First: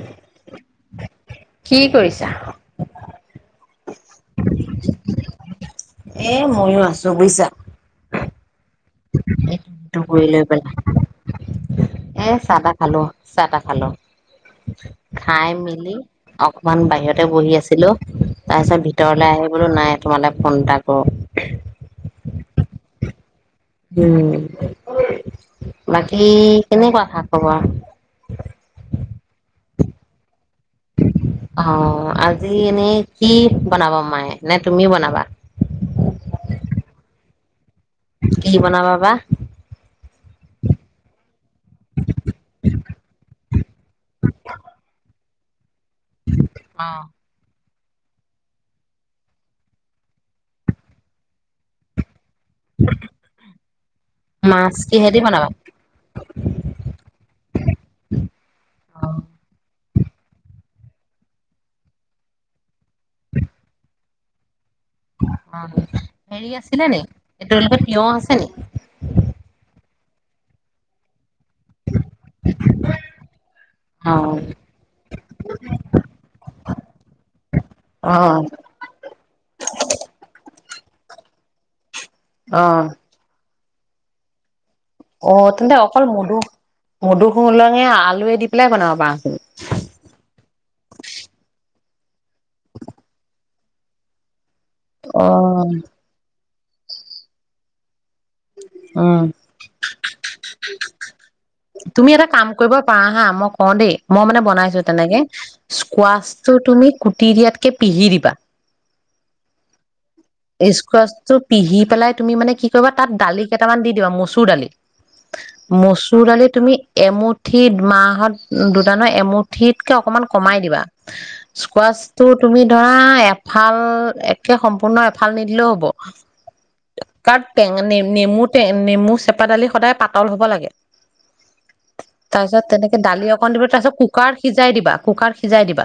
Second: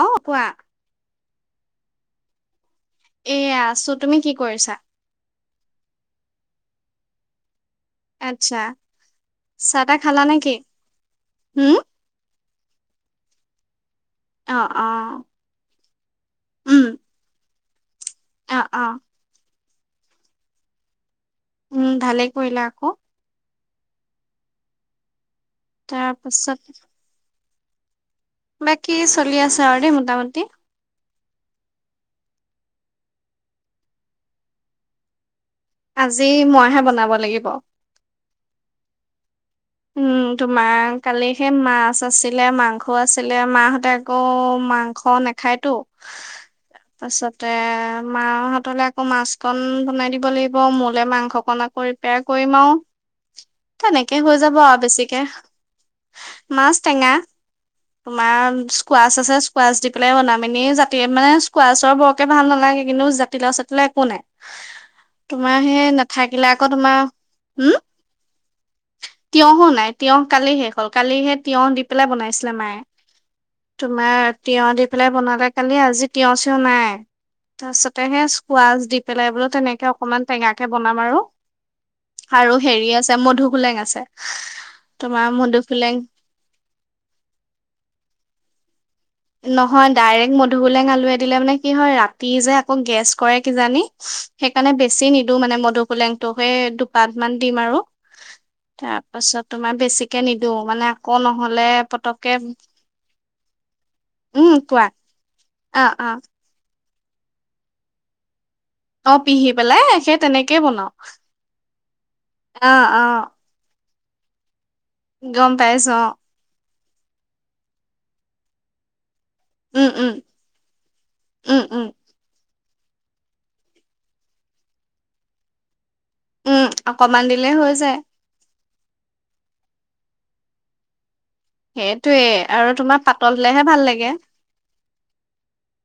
অ কোৱা। কি কৰিছা এয়া আছো। তুমি কি কৰিছা? মইয়ো আছোঁ বুইছা। এনঞ্চা কৰি লৈ উম পেলাই এ চাহ তাহ খালো চাহ তাহ খালো অ অ খাই মেলি অকমান উম বাহিৰতে বহি আছে। হেল্লৌ অ তাৰ পিছত অ ভিতৰলে আহি বোলো নাই তোমালে ফোন এটা কৰো। উম ভালেই কৰিলা আকৌ। উম তাৰ বাকী পাছত কেনেকুৱা খা খবৰ [unintelligible] বাকী [unintelligible] মোটামুটি অ আজি এনেই কি বনাব মায়ে নে তুমি বনাবা? আজি মইহে বনাব লাগিব। কি বনাবা বা। উম তোমাৰ কালি সেই মাছ আছিলে মাংস আছিলে মা হতে আকৌ মাংস নাখায়তো। তাৰ অ পাছতে মা হতলে আকৌ মাছ কন বনাই দি বনাব লাগিব মোলে মাংস কণ আকৌ ৰিপেয়াৰ কৰিম আও তেনেকে হৈ যা যাব মাছ আৰু কিহেদি বেছিকে বনাবা মাছ টেঙা অকমান অ স্কোৱাছ আছে স্কোৱাছ মাছ দি পেলাই বনাম এনে জাতি মানে [unintelligible] স্কোৱাছৰ বৰকে ভাল নালাগে কিন্তু জাতিলাও চাতিলাও একো নাই। তোমাৰ সেই [inaudible] নাথাকিলে হেৰি আকৌ আছিলে তোমাৰ নি [unintelligible] তেওঁ উম লগত তিয়হ আছে নি? তিয়হো নাই তিয়হ কালি শেষ হ'ল কালিহে তিয়হ দি পেলাই বনাইছিলে মায়ে। অ তোমাৰ তিয়হ দি পেলাই বনালে কালি আজি তিয়হ চিয়হ নাই অ তাৰছতেহে স্কোৱাছ দি পেলাই বোলো তেনেকে অকনমান টেঙা তে বনাম আৰু। আৰু অ হেৰি আছে মধু হোলেং আছে। তোমাৰ অ তেন্তে মধুসোলেং অকল মধু মধুহোলেঙে আলুৱে দি পেলাই বনাব পাৰি নহয় ডাইৰেক্ট মধুহোলেং আলুৱে দিলে মানে কি হয় ৰাতি যে আকৌ গেছ কৰে কিজানি? সেইকাৰণে বেছি নিদো মানে মধুহোলেংটো। [unintelligible] দুপাত মান দিম আৰু। উম, তাৰপাছত তোমাৰ বেছিকে নিদু মানে আকৌ নহ'লে তুমি এটা পতককে কাম কৰিব পাৰা হা মই কওঁ দেই মই মানে উম বনাইছো কোৱা। তেনেকে অ', অ', স্কোৱাছটো তুমি কুটি দিয়াতকে পিহি দিবা। অ', পিহি পেলাই সেই তেনেকেই বনাও স্কোৱাছটো পিহি পেলাই তুমি মানে কি অ', কৰিবা তাত অ', দালি কেইটামান দি কিয় মচুৰ দালি? গম পাইছোঁ আও। আমি এমুঠি মাহত দুটা নহয় এমু উম, ঠিতকে উম, অকমান কমাই দিবা উম, উম, স্কোৱাছটো তুমি ধৰা এফাল একে সম্পূৰ্ণ এফাল নিদিলেও হ'ব। উম, অকমান কাট দিলে টেং হৈ যায়। নেম-নেমুত এ নেমু চেপা দালি সদায় পাতল হ'ব লাগে। সেইটোয়ে তায়ছত আৰু তেনেকে তোমাৰ দালি পাতল অকন হ'লেহে দিবা ভাল তায়ছত লাগে। কুকাৰত সিজাই দিবা, কুকাৰত সিজাই দিবা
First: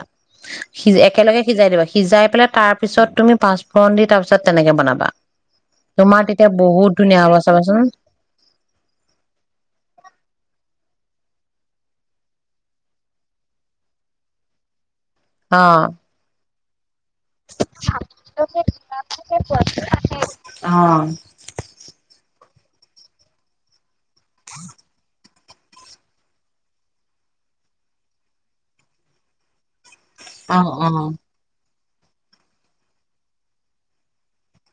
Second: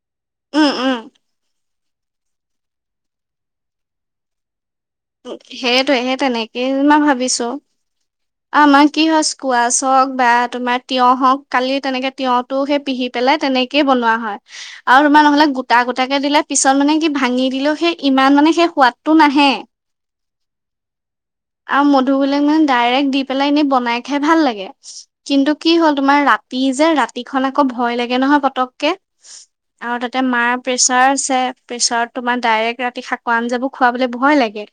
উম, সি উম, একেলগে সিজাই দিবা। সিজাই পেলাই তাৰ পিছত তুমি পাঁচফৰণ দি তাৰপিছত তেনেকে বনাবা উ, সেইটোয়ে সেই তোমাৰ তেতিয়া তেনেকেই বহুত মই ধুনীয়া হ'ব ভাবিছো। চাবাচোন আমাৰ কি হয় স্কোৱাছ হক বা ত‍‌োমাৰ তিয়ঁহ হওঁক, কালি তেনেকে তিয়ঁহতটো সেই পিহি পেলাই তেনেকেই বনোৱা হয়। আৰু তোমাৰ নহলে অ গোটা গোটাকে দিলে পিছল মানে কি ভাঙি দিলেও সেই ইমান মানে সেই সোৱাদটো নাহে। অ আও মধুহুলেংৰ ডাইৰেক্ট দি পেলাইনে বনাই হে ভাল লাগে। কিন্তু কি হ'ল তোমাৰ ৰাতি যে ৰাতিখন আকৌ ভয় লাগে নহয় পতককে। আৰু তাতে মাৰ অ অ প্ৰেচাৰ আছে। প্ৰেছাৰত তোমাৰ ডাইৰেক্ ৰাতি শাকৰ আঞ্জাবোৰ খুৱাবলৈ ভয় লাগে।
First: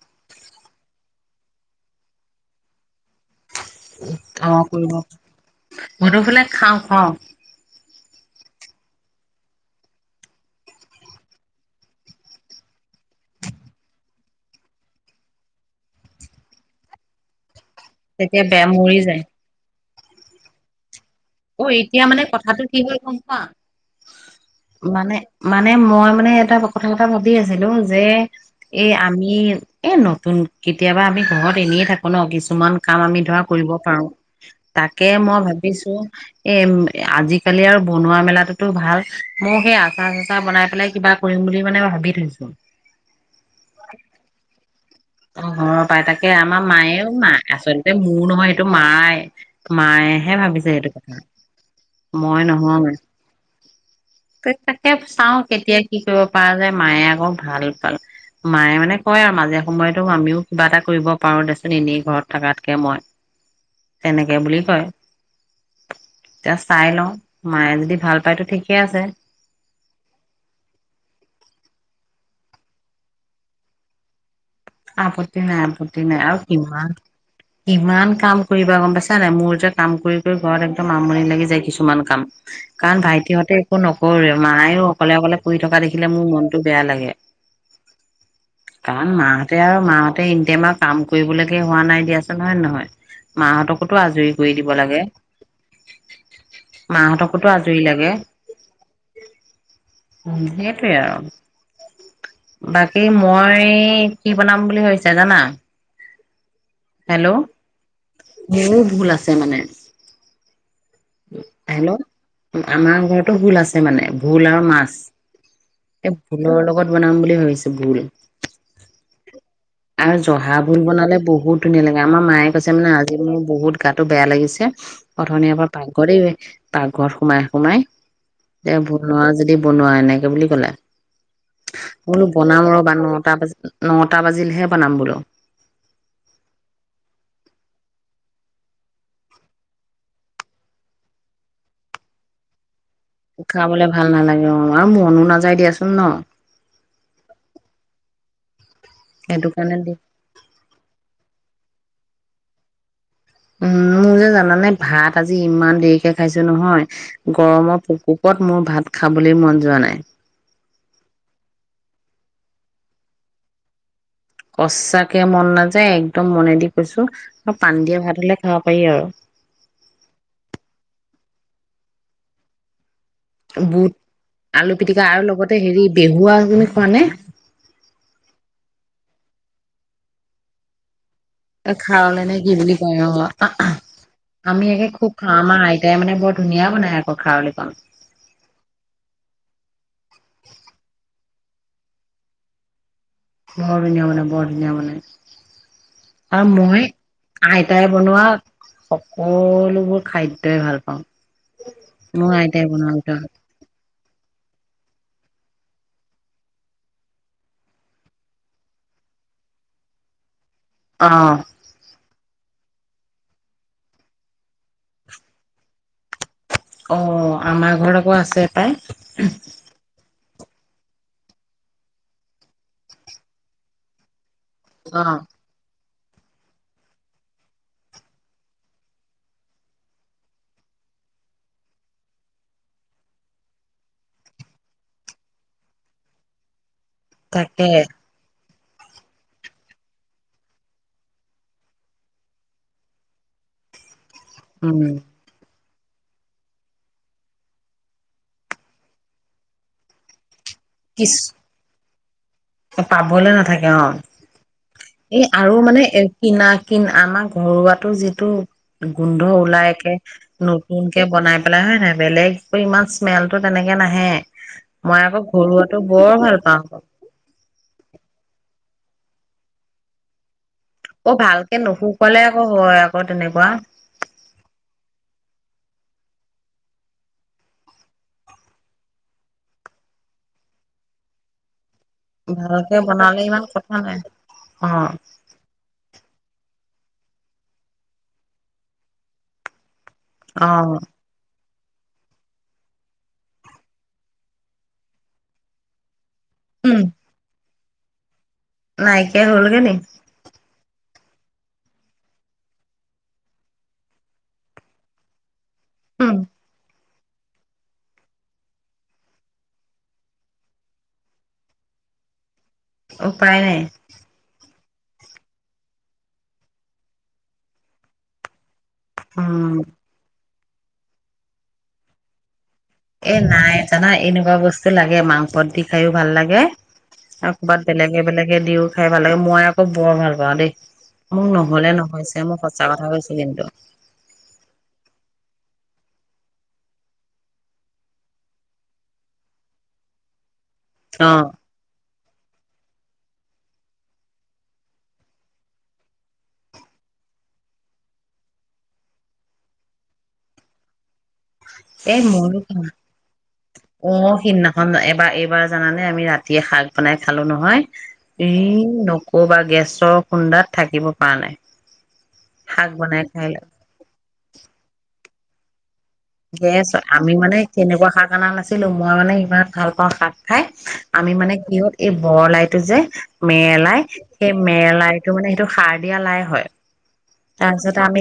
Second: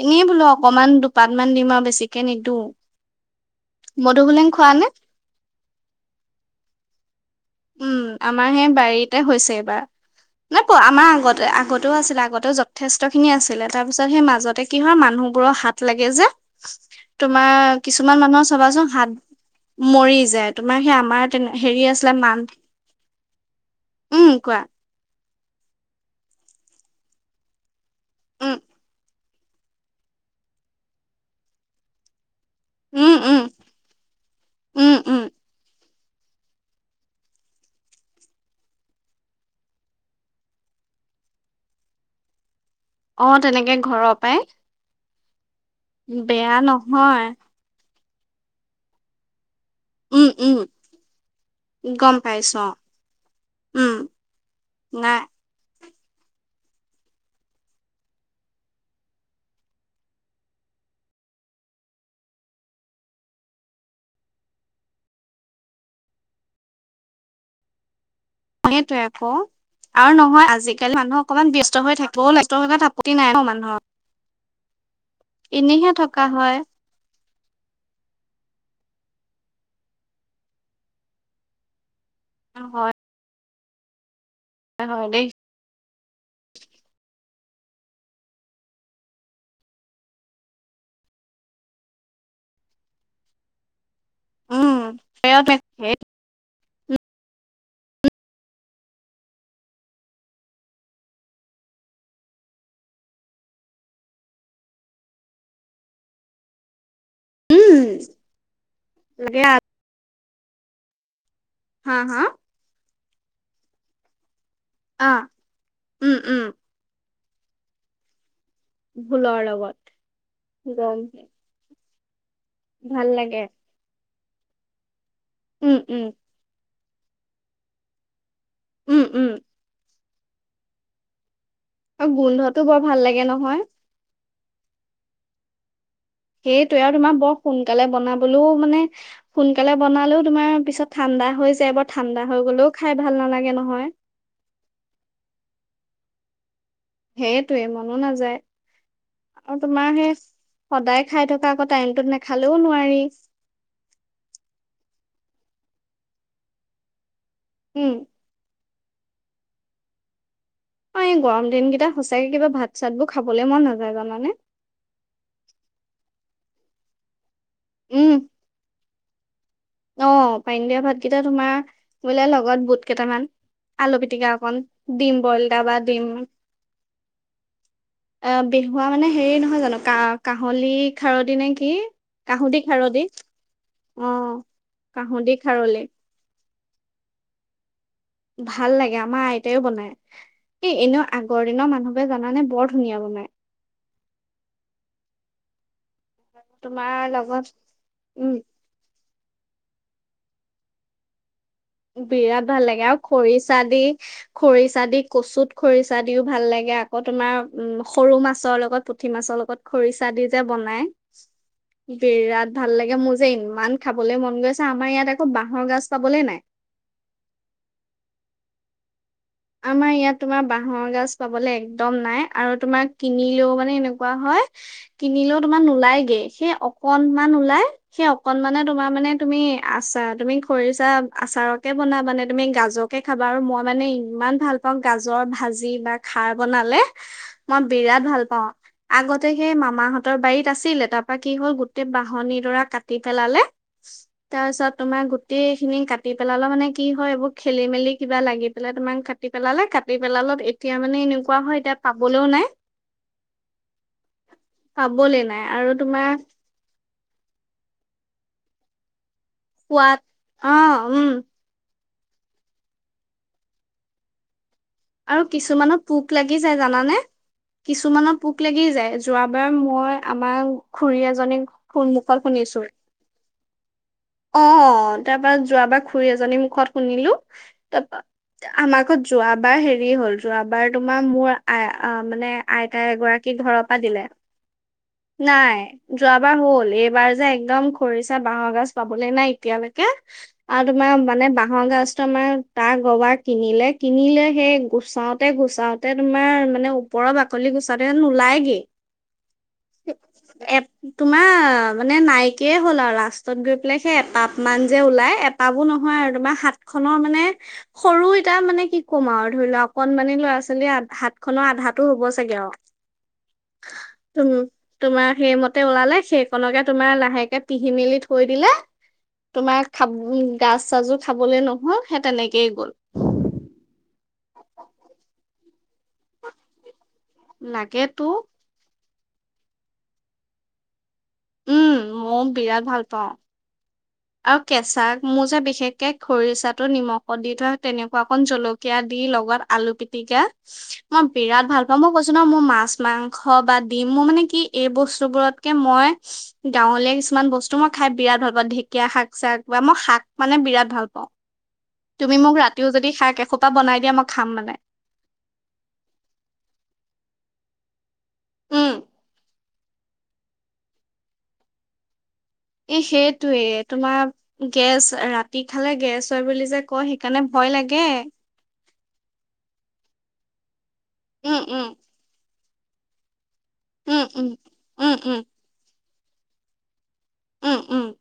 এনে বোলো অকমান দুপাত মান দিম আৰু বেছিকে নিদো। মধুসোলেং অ', খোৱা নে? কৰিব। মধুহুলেং খাওঁ খাও উম, আমাৰ সেই বাৰীতে হৈছে এইবাৰ। নে প আমাৰ আগতে আগতেও আছিলে আগতে যথেষ্ট খিনি আছিলে তাৰ ছত সেই মাজতে কি হয় মানুহবোৰৰ হাত লাগে যে, তোমাৰ কিছুমান তেতিয়া মানুহৰ বেয়া চবাচোন মৰি হাত যায় মৰি যায়, তোমাৰ সেই আমাৰ তেনে অ', হেৰি এতিয়া আছিলে মানে মান কথাটো কি হ'ল গম পোৱা? উম কোৱা মানে মানে মই মানে এটা কথা-কথা ভাবি আছিলো যে উম এই আমি ই, এ নতুন, কেতিয়াবা আমি ঘৰত এনে থাকো ন কিছু মান কাম উম আমি উম ধৰা কৰিব পাৰো। উম তাকে উম মই ভাবিছো এ, আজিকালি আৰু বনোৱা মেলাটোতো ভাল। মই সেই আচাৰ চাচাৰ বনাই পেলাই কিবা কৰিম বুলি মানে ভাবি থৈছো। অ', তেনেকে ঘৰ পাই। অ ঘৰৰ পৰাই তাকে আমাৰ মায়েও নহয় মা আচল মোৰ নহয় সেইটো মাই। উম মায়েহে উম ভাবিছে সেইটো কথা। গম মই পাইছো অ নহয়। উম তয় তাকে নাই চাও কেতিয়া কি কৰিব পাৰা যা‌য় মায়ে আকৌ ভাল পাল মায়ে মানে কয় আৰু মাজে কোম্পানী টোত আমিও কিবা এটা কৰিব পাৰো দেচোন এনেই ঘৰত থকাকে মই, এনেকে বুলি কয়, এতিয়া চাই লওঁ মায়ে যদি ভাল পায়তো ঠিকে আছে সেইটোয়ে আক আৰু নহয় আজিকালি মানুহ অকনমান ব্যস্ত হৈ থাকে ব'ল সেতু আপত্তি নাই ন মানুহৰ। আপত্তিনাই এনেইহে আপত্তিনাই থকা আৰু হয় কিমান ইমান কাম কৰিবা গম পাইছা নাই? মোৰ যে কাম কৰি কৰি ঘৰত একদম আমনি লাগি যায় কিছুমান। কাম হয় কাৰণ ভাইটিহঁতে একো নকৰে মায়ে হয় অকলে দেই। অকলে কৰি থকা দেখি খিলে মোৰ মনটো বেয়া লাগে। কাৰণ মাহঁতে আৰু মাহঁতে এনিতাইম আৰু কাম কৰিবলৈকে হোৱা নাই দিয়াচোন হয় নহয় নহয় মাহঁতক মোৰতো আজৰি কৰি দিব উম। লাগে। মাহতকোতো আজৰি লাগে উম, সেইটোৱে আৰু। বাকী মই কি বনাম বুলি ভাবিছা জানা? হেল্ল' উম মোৰো ভুল আছে লাগে মানে। হা হা হেল্ল' আমাৰ ঘৰত ভুল আছে মানে ভোল আৰু মাছ অ উম এই উম ভোলৰ লগত বনাম বুলি [unintelligible] ভোলৰ লগত আৰু জহা ভোল গম বনালে বহুত ধুনীয়া লাগে এ, আমাৰ মাএ কৈছে মানে ভাল আজি মোৰ লাগে বহুত গাটো বেয়া লাগিছে। অথনিৰেপৰা উম উম পাকঘৰেই। পাকঘৰত সোমাই সোমাই উম উম যদি বনোৱা এনেক [unintelligible] বুলি ক'লা? মই আৰু বোলো গোন্ধটো বনাম বৰ ৰবা ভাল লাগে নটা বাজি, নহয় নটা বাজি [unintelligible] বনাম বোলো। সেইটোোৱে আৰু তোমাৰ বৰ সোনকালে বনাবলৈও মানে সোনকালে বনালেও তোমাৰ পিছত ঠাণ্ডা হৈ যায় বৰ ঠাণ্ডা হৈ গলেও খাই ভাল নালাগে নহয়। খাবলে ভাল নালাগে অ', আৰু মনো নাযাই দিয়াচোন। [unintelligible] সেইটোৱে মনো নাযায়। সেইটো আৰু কাৰণে তোমাৰ দি সেই সদায় খাই থকা তাত আকৌ টাইমটোত নাখালেও নোৱাৰি। উম', মোৰ যে জানানে ভাত আজি ইমান দেৰিকে খাইছো নহয়। গৰমৰ উম ভোক-ভোকত মোৰ ভাত খাবলৈ মন যোৱা নাই। অ' এই গৰম দিন কেইটা সঁচাকে কিবা ভাত-চাত বোৰ খাবলৈ মন নাযায় জানানে। সচাকে মন নাযায় একদম মনে দি কৈছো। অ' পানদিয়া উম ভাত হ'লে খাব পাৰি আৰু। অ' পানীদিয়া ভাতকেইটা তোমাৰ বোলে, লগত বুট কেইটামান বুট আলু পিতিকা অকন, আলু পিটিকা দিম আৰু বইল, লগতে দা বা হেৰি দিম বেহুৱা তুমি খোৱা নে অ' বেহুৱা মানে, হেৰি নহয় জানো কা কাহলী, এ খাৰলে নে কি বুলি কয়? অ', অ আমি একে খুব কাহুদি খাও। আমাৰ খাৰলি আইতাই মানে ব ধুনীয়া বনাই আকৌ খাৰলী কন। ভাল লাগে আমাৰ আইতাইও বনাই এই এনেও আগৰ দিনৰ মানুহ বোৰে জানানে বৰ ধুনীয়া বনাই। বৰ ধুনীয়া মানে বৰ ধুনীয়া বনাই। আও মই, তোমাৰ লগত আইতাই বনোৱা উম সকলোবোৰ খাদ্যই ভাল পাওঁ। মোৰ বিৰাট আইতাই ভাল লাগে বনোৱাৰ আৰু ভিতৰত খৰিচা দি খৰিচা দি কচুত খৰিচা দিও ভাল লাগে আকৌ তোমাৰ উম' সৰু মাছৰ লগত পুঠি মাছৰ লগত খৰিচা দি যে বনাই, অ বিৰাত ভাল লাগে মোৰ যে ইমান খাবলৈ মন গৈ আছে আমাৰ ইয়াত আকৌ বাহৰ গাজ পাবলে নাই। অ', আমাৰ ঘৰত আকৌ আছে পায়। আমাৰ ইয়াত, তোমাৰ বাহৰ গাজ পাবলে একদম নাই আৰু তোমাৰ কিনিলেও মানে এনেকুৱা হয়। অ কিনিলেও তোমাৰ নোলাই। সেই অকনমান ওলাই সেই অকনমানানে তোমাৰ মানে তুমি আচাৰ, তুমি খৰিচা আচাৰকে বনাব মানে তুমি গাজকে খাবা। আৰু মই মানে ইমান ভাল পাওঁ, গাজৰ ভাজি বা খাৰ বনালে। মই তাকে বিৰাট ভাল পাওঁ। আগতে সেই মামাহঁতৰ বাৰীত আছিলে, তাৰ পৰা কি হল গোটেই বাহনিৰ দৰা কাটি পেলালে। তাৰপিছত উম তোমাৰ গোটেই খিনি কাটি পেলাল মানে কি হয় এইবোৰ খেলি মেলি কিবা লাগি পেলাই তোমাৰ কাটি পেলালে, কাটি পেলালত এতিয়া মানে কিছ এনেকুৱা হয় এতিয়া পাবলৈও নাই। পাবলে নাথাকে অ, পাবলে এই নাই আৰু মানে তোমাৰ কিনা কিনা আমাৰ ঘৰুৱাটো যিটো গোন্ধ ওলাইকে সোৱাদ নতুন অ', কে উম, বনাই পেলাই হয় নাই বেলেগ ইমান স্মেলটো তেনেকে নাহে। মই আৰু আকৌ ঘৰুৱাটো পোক বৰ লাগি ভাল যায় পাওঁ আকৌ। জানানে? কিছুমানত পোক লাগি যায় যোৱাবাৰ মই আমাৰ খুৰী অ' এজনীক ভালকে মুখত নুশুকালে আকৌ শুনিছো হয় আকৌ তেনেকুৱা। তাৰ পৰা যোৱাবাৰ খুৰী এজনীৰ মুখত শুনিলো তা পা আমাৰ ঘত যোৱাবাৰ হেৰি হৰি হ'ল যোৱাবাৰ তোমাৰ মোৰ আ অ' মানে ভালকে আইতাই বনালে এগৰাকীক ইমান ঘৰৰ কথা পৰা নাই। দিলে অ' নাই যোৱাবাৰ হ'ল এইবাৰ যে একদম খৰিচা বাঁহৰ গাজ পাবলৈ নাই এতিয়ালে। কো আৰু অ' তোমাৰ মানে বা বাঁহৰ গছ তমাৰ তাৰ গবাৰ কিনিলে, কিনিলে সেই গুচাওঁতে, গুচাওঁতে তোমাৰ মানে উম, ওপৰৰ বাকলি গুছ নুলাই নাইকিয়া হ'লগে নি এপ তোমাৰ মানে নাইকিয়ে হ'ল আৰু লাষ্টত গৈ পেলাই সেই এপাপ মান যে ওলাই এপ পাবো নহয় উম, আৰু তোমাৰ হাত ন মানে সৰু এটা মানে কি ক'ম আৰু ধৰি লোৱা অকনমানি ল'ৰা ছোৱালী হাত হাত খনৰ আধাতো হ'ব চাগে আৰু। উপায় নাই। তুম তোমাৰ সেইমতে ওলালে সেইকনকে তোমাৰ লাহেকে তিহি মেলি থৈ দিলে উম, তোমাৰ খাব উ গাজ চাজো খাবলৈ নহ'ল সেই তেনেকয়ে গ'ল। এ নাই জানা এনেকুৱা বস্তু লাগে মাংসত দি খাইয়ো ভাল লাগে। আৰু ক'বাত লাগে বেলেগে তো বেলেগে দিও খাই ভাল লাগে মই আকৌ বৰ ভাল পাওঁ দেই। মোৰ নহলে উম নহৈছে মইও মোক বিৰাট সঁচা ভাল কথা পাওঁ কৈছে কিন্তু। আৰু কেঁচা মোৰ যে বিশেষকে খৰিচাটো নিমখত দি থোৱা তেনেকুৱা অকণ জলকীয়া দি লগত আলু পিতিকা অ মই বিৰাট ভাল পাও মই কৈছো ন মোৰ মাছ মাংস বা ডিমো মানে কি এই বস্তু বোৰতকে মই গাঁৱলীয়া কিছুমান বস্তু মই খাই বিৰাট ভাল পাওঁ ধেক ুকীয়া শাক চাক বা মই শাক মানে বিৰাট ভাল পাওঁ। এ তুমি মোক ময়ো ৰাতিও যদি শাক এসোপা বনাই দিয়া মই খাম মানে অ'সিদিনাখন এবাৰ এইবাৰ জানানে আমি ৰাতিয়ে শাক বনাই খালো নহয়। এই উম নকবা গেছৰ খুন্দাত থাকিব পাৰা নাই। শাক এ ', বনাই খাই সেইটোৱে তোমাৰ গেছ ৰা কি খালে গেছ হয় বুলি যে গেছ কয় আমি সেইকাৰণে মানে ভয় লাগে তেনেকুৱা শাক অনা নাছিলো মই মানে ইমান ভাল পাওঁ শাক খাই আমি মানে উম কি উম হ'ল এই বৰলাই টো যে মেৰেলাই উম উম সেই উম মেৰেলাইটো উম মানে সেইটো সাৰ দিয়া লাই হয় উম তাৰপিছত উম আমি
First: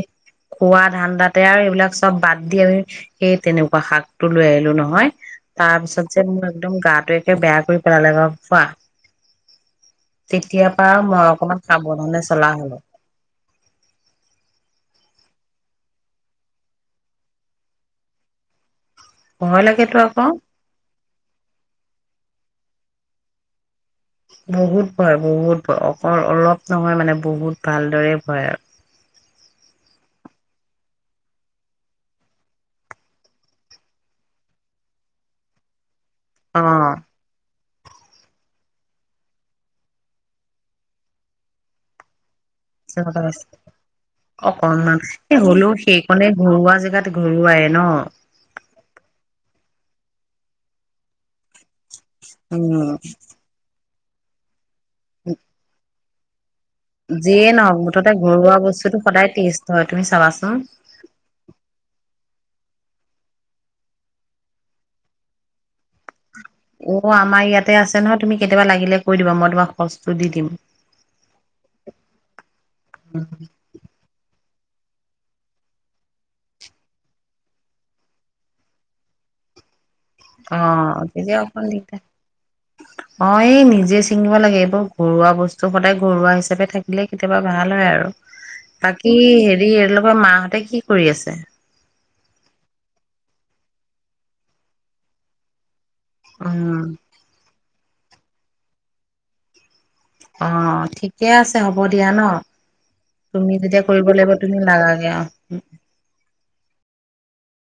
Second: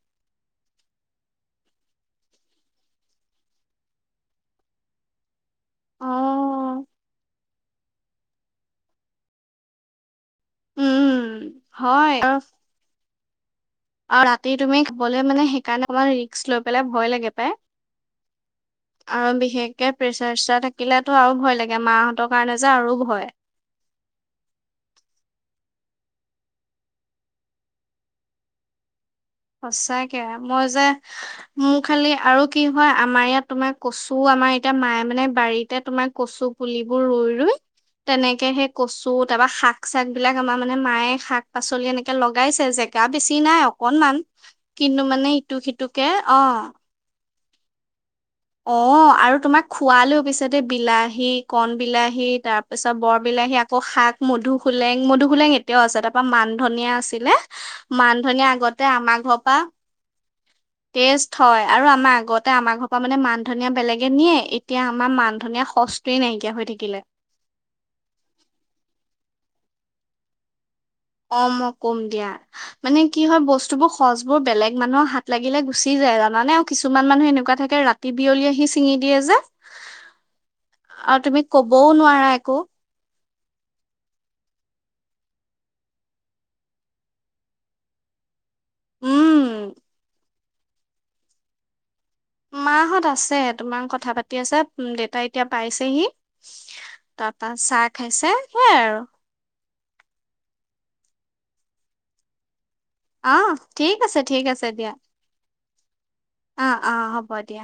খোৱা ধান্দাতে আৰু এইবিলাক চব বাদ দি আমি সেই তেনেকুৱা শাকটো লৈ আহিলো নহয় তাৰপিছত যে মোৰ একদম অ', গাটো একে বেয়া কৰি পেলালা বাৰু তেতিয়া পৰা উম, মই অকমান হয় সাৱধানে আৰু চলা হ'লো আৰু ৰাতি তুমি খাবলৈ মানে সেইকাৰণে মানে ৰিক্স লৈ পেলাই ভয় লাগে পায় আৰু ভয় বিশেষকে লাগেতো আকৌ প্ৰেচাৰ-চেচাৰ থাকিলে মোক ত আৰু ভয় লাগে মাহঁতৰ কাৰণে যে আৰু ভয় বহুত ভয় বহুত ভয় অকল অলপ নহয় মানে বহুত ভালদৰেই ভয় আৰু সঁচাকে মই যে মোৰ খালি আৰু কি হয় আমাৰ ইয়াত তোমাৰ কচু আমাৰ এতিয়া মায়ে মানে বাৰীতে তোমাক কচু অ পুলিবোৰ ৰুই ৰুই তেনেকে সেই কচু তাৰ পা শাক-চাক বিলাক আমাৰ মানে মায়ে শাক-পাচলি এনেকে লগ লগাইছে জেগা বেছি নাই অকণমান অকণমান এ হ'লেও সেইকণে অ', ঘৰুৱা জেগাত ঘৰুৱায়ে ন' অ' আৰু তোমাক খোৱালেও পিছে দে বিলাহী, কণ বিলাহী হি তাৰ পিছত উম বৰ বিলাহী আকৌ শাক মধু সোলেং মধুসোলেং এতিয়াও আছে তাত মানধনিয়া ধনিয়া আছিলে যিয়ে নহওক মুঠতে মানধনিয়া ঘৰুৱা আগতে বস্তুটো আমাৰ সদায় ঘৰৰ পৰা টেষ্ট হয় তুমি চাবাচোন ষ্টেট হয় আৰু আমাৰ আগতে তে আমাৰ ঘৰ মানে মানধনিয়া বেলেগে নিয়ে এতিয়া আমাৰ মান ধনিয় শচটিয়ে নাই অ', আমাৰ ইয়াতে আছে নহয় তুমি কেতিয়াবা লাগিলে কৈ দিবা মই তোমাক শচটো দি দিম অ', মই ক'ম দিয়া মানে কি হয় বস্তু বোৰ শজ বোৰ বেলেগ মানুহৰ হাত লাগিলে গুচি যায় জানানে আৰু কিছুমান মানুহ এনেকুৱা থাকে ৰাতি বিয়লি আহি ছিঙি দিয়ে যে অ' আৰু তেতিয়া তুমি অকমান ক'বও দিগদাৰ। নোৱাৰা একো অ, এই নিজে ছিঙিব লাগে এইবোৰ ঘৰুৱা বস্তু সদায় ঘৰুৱা হিচাপে থাকিলে কেতিয়াবা ভাল হয় আৰু। তাকেই উম। হেৰি এইলোকৰ মাহ তাই কি কৰি আছে? মাহত আছে, তোমাৰ কথা পাতি আছে, উম দেউতা এতিয়া পাইছ- পিহি উম। তাৰ পৰা চা খাইছে, সেইয়াই আৰু। অ, ঠিকে আছে হ'ব দিয়া ন। অ, তুমি যেতিয়া ঠিক কৰিব আছে লাগিব ঠিক তুমি আছে দিয়া লাগাগে অ'। অ, অ, হ'ব- দিয়া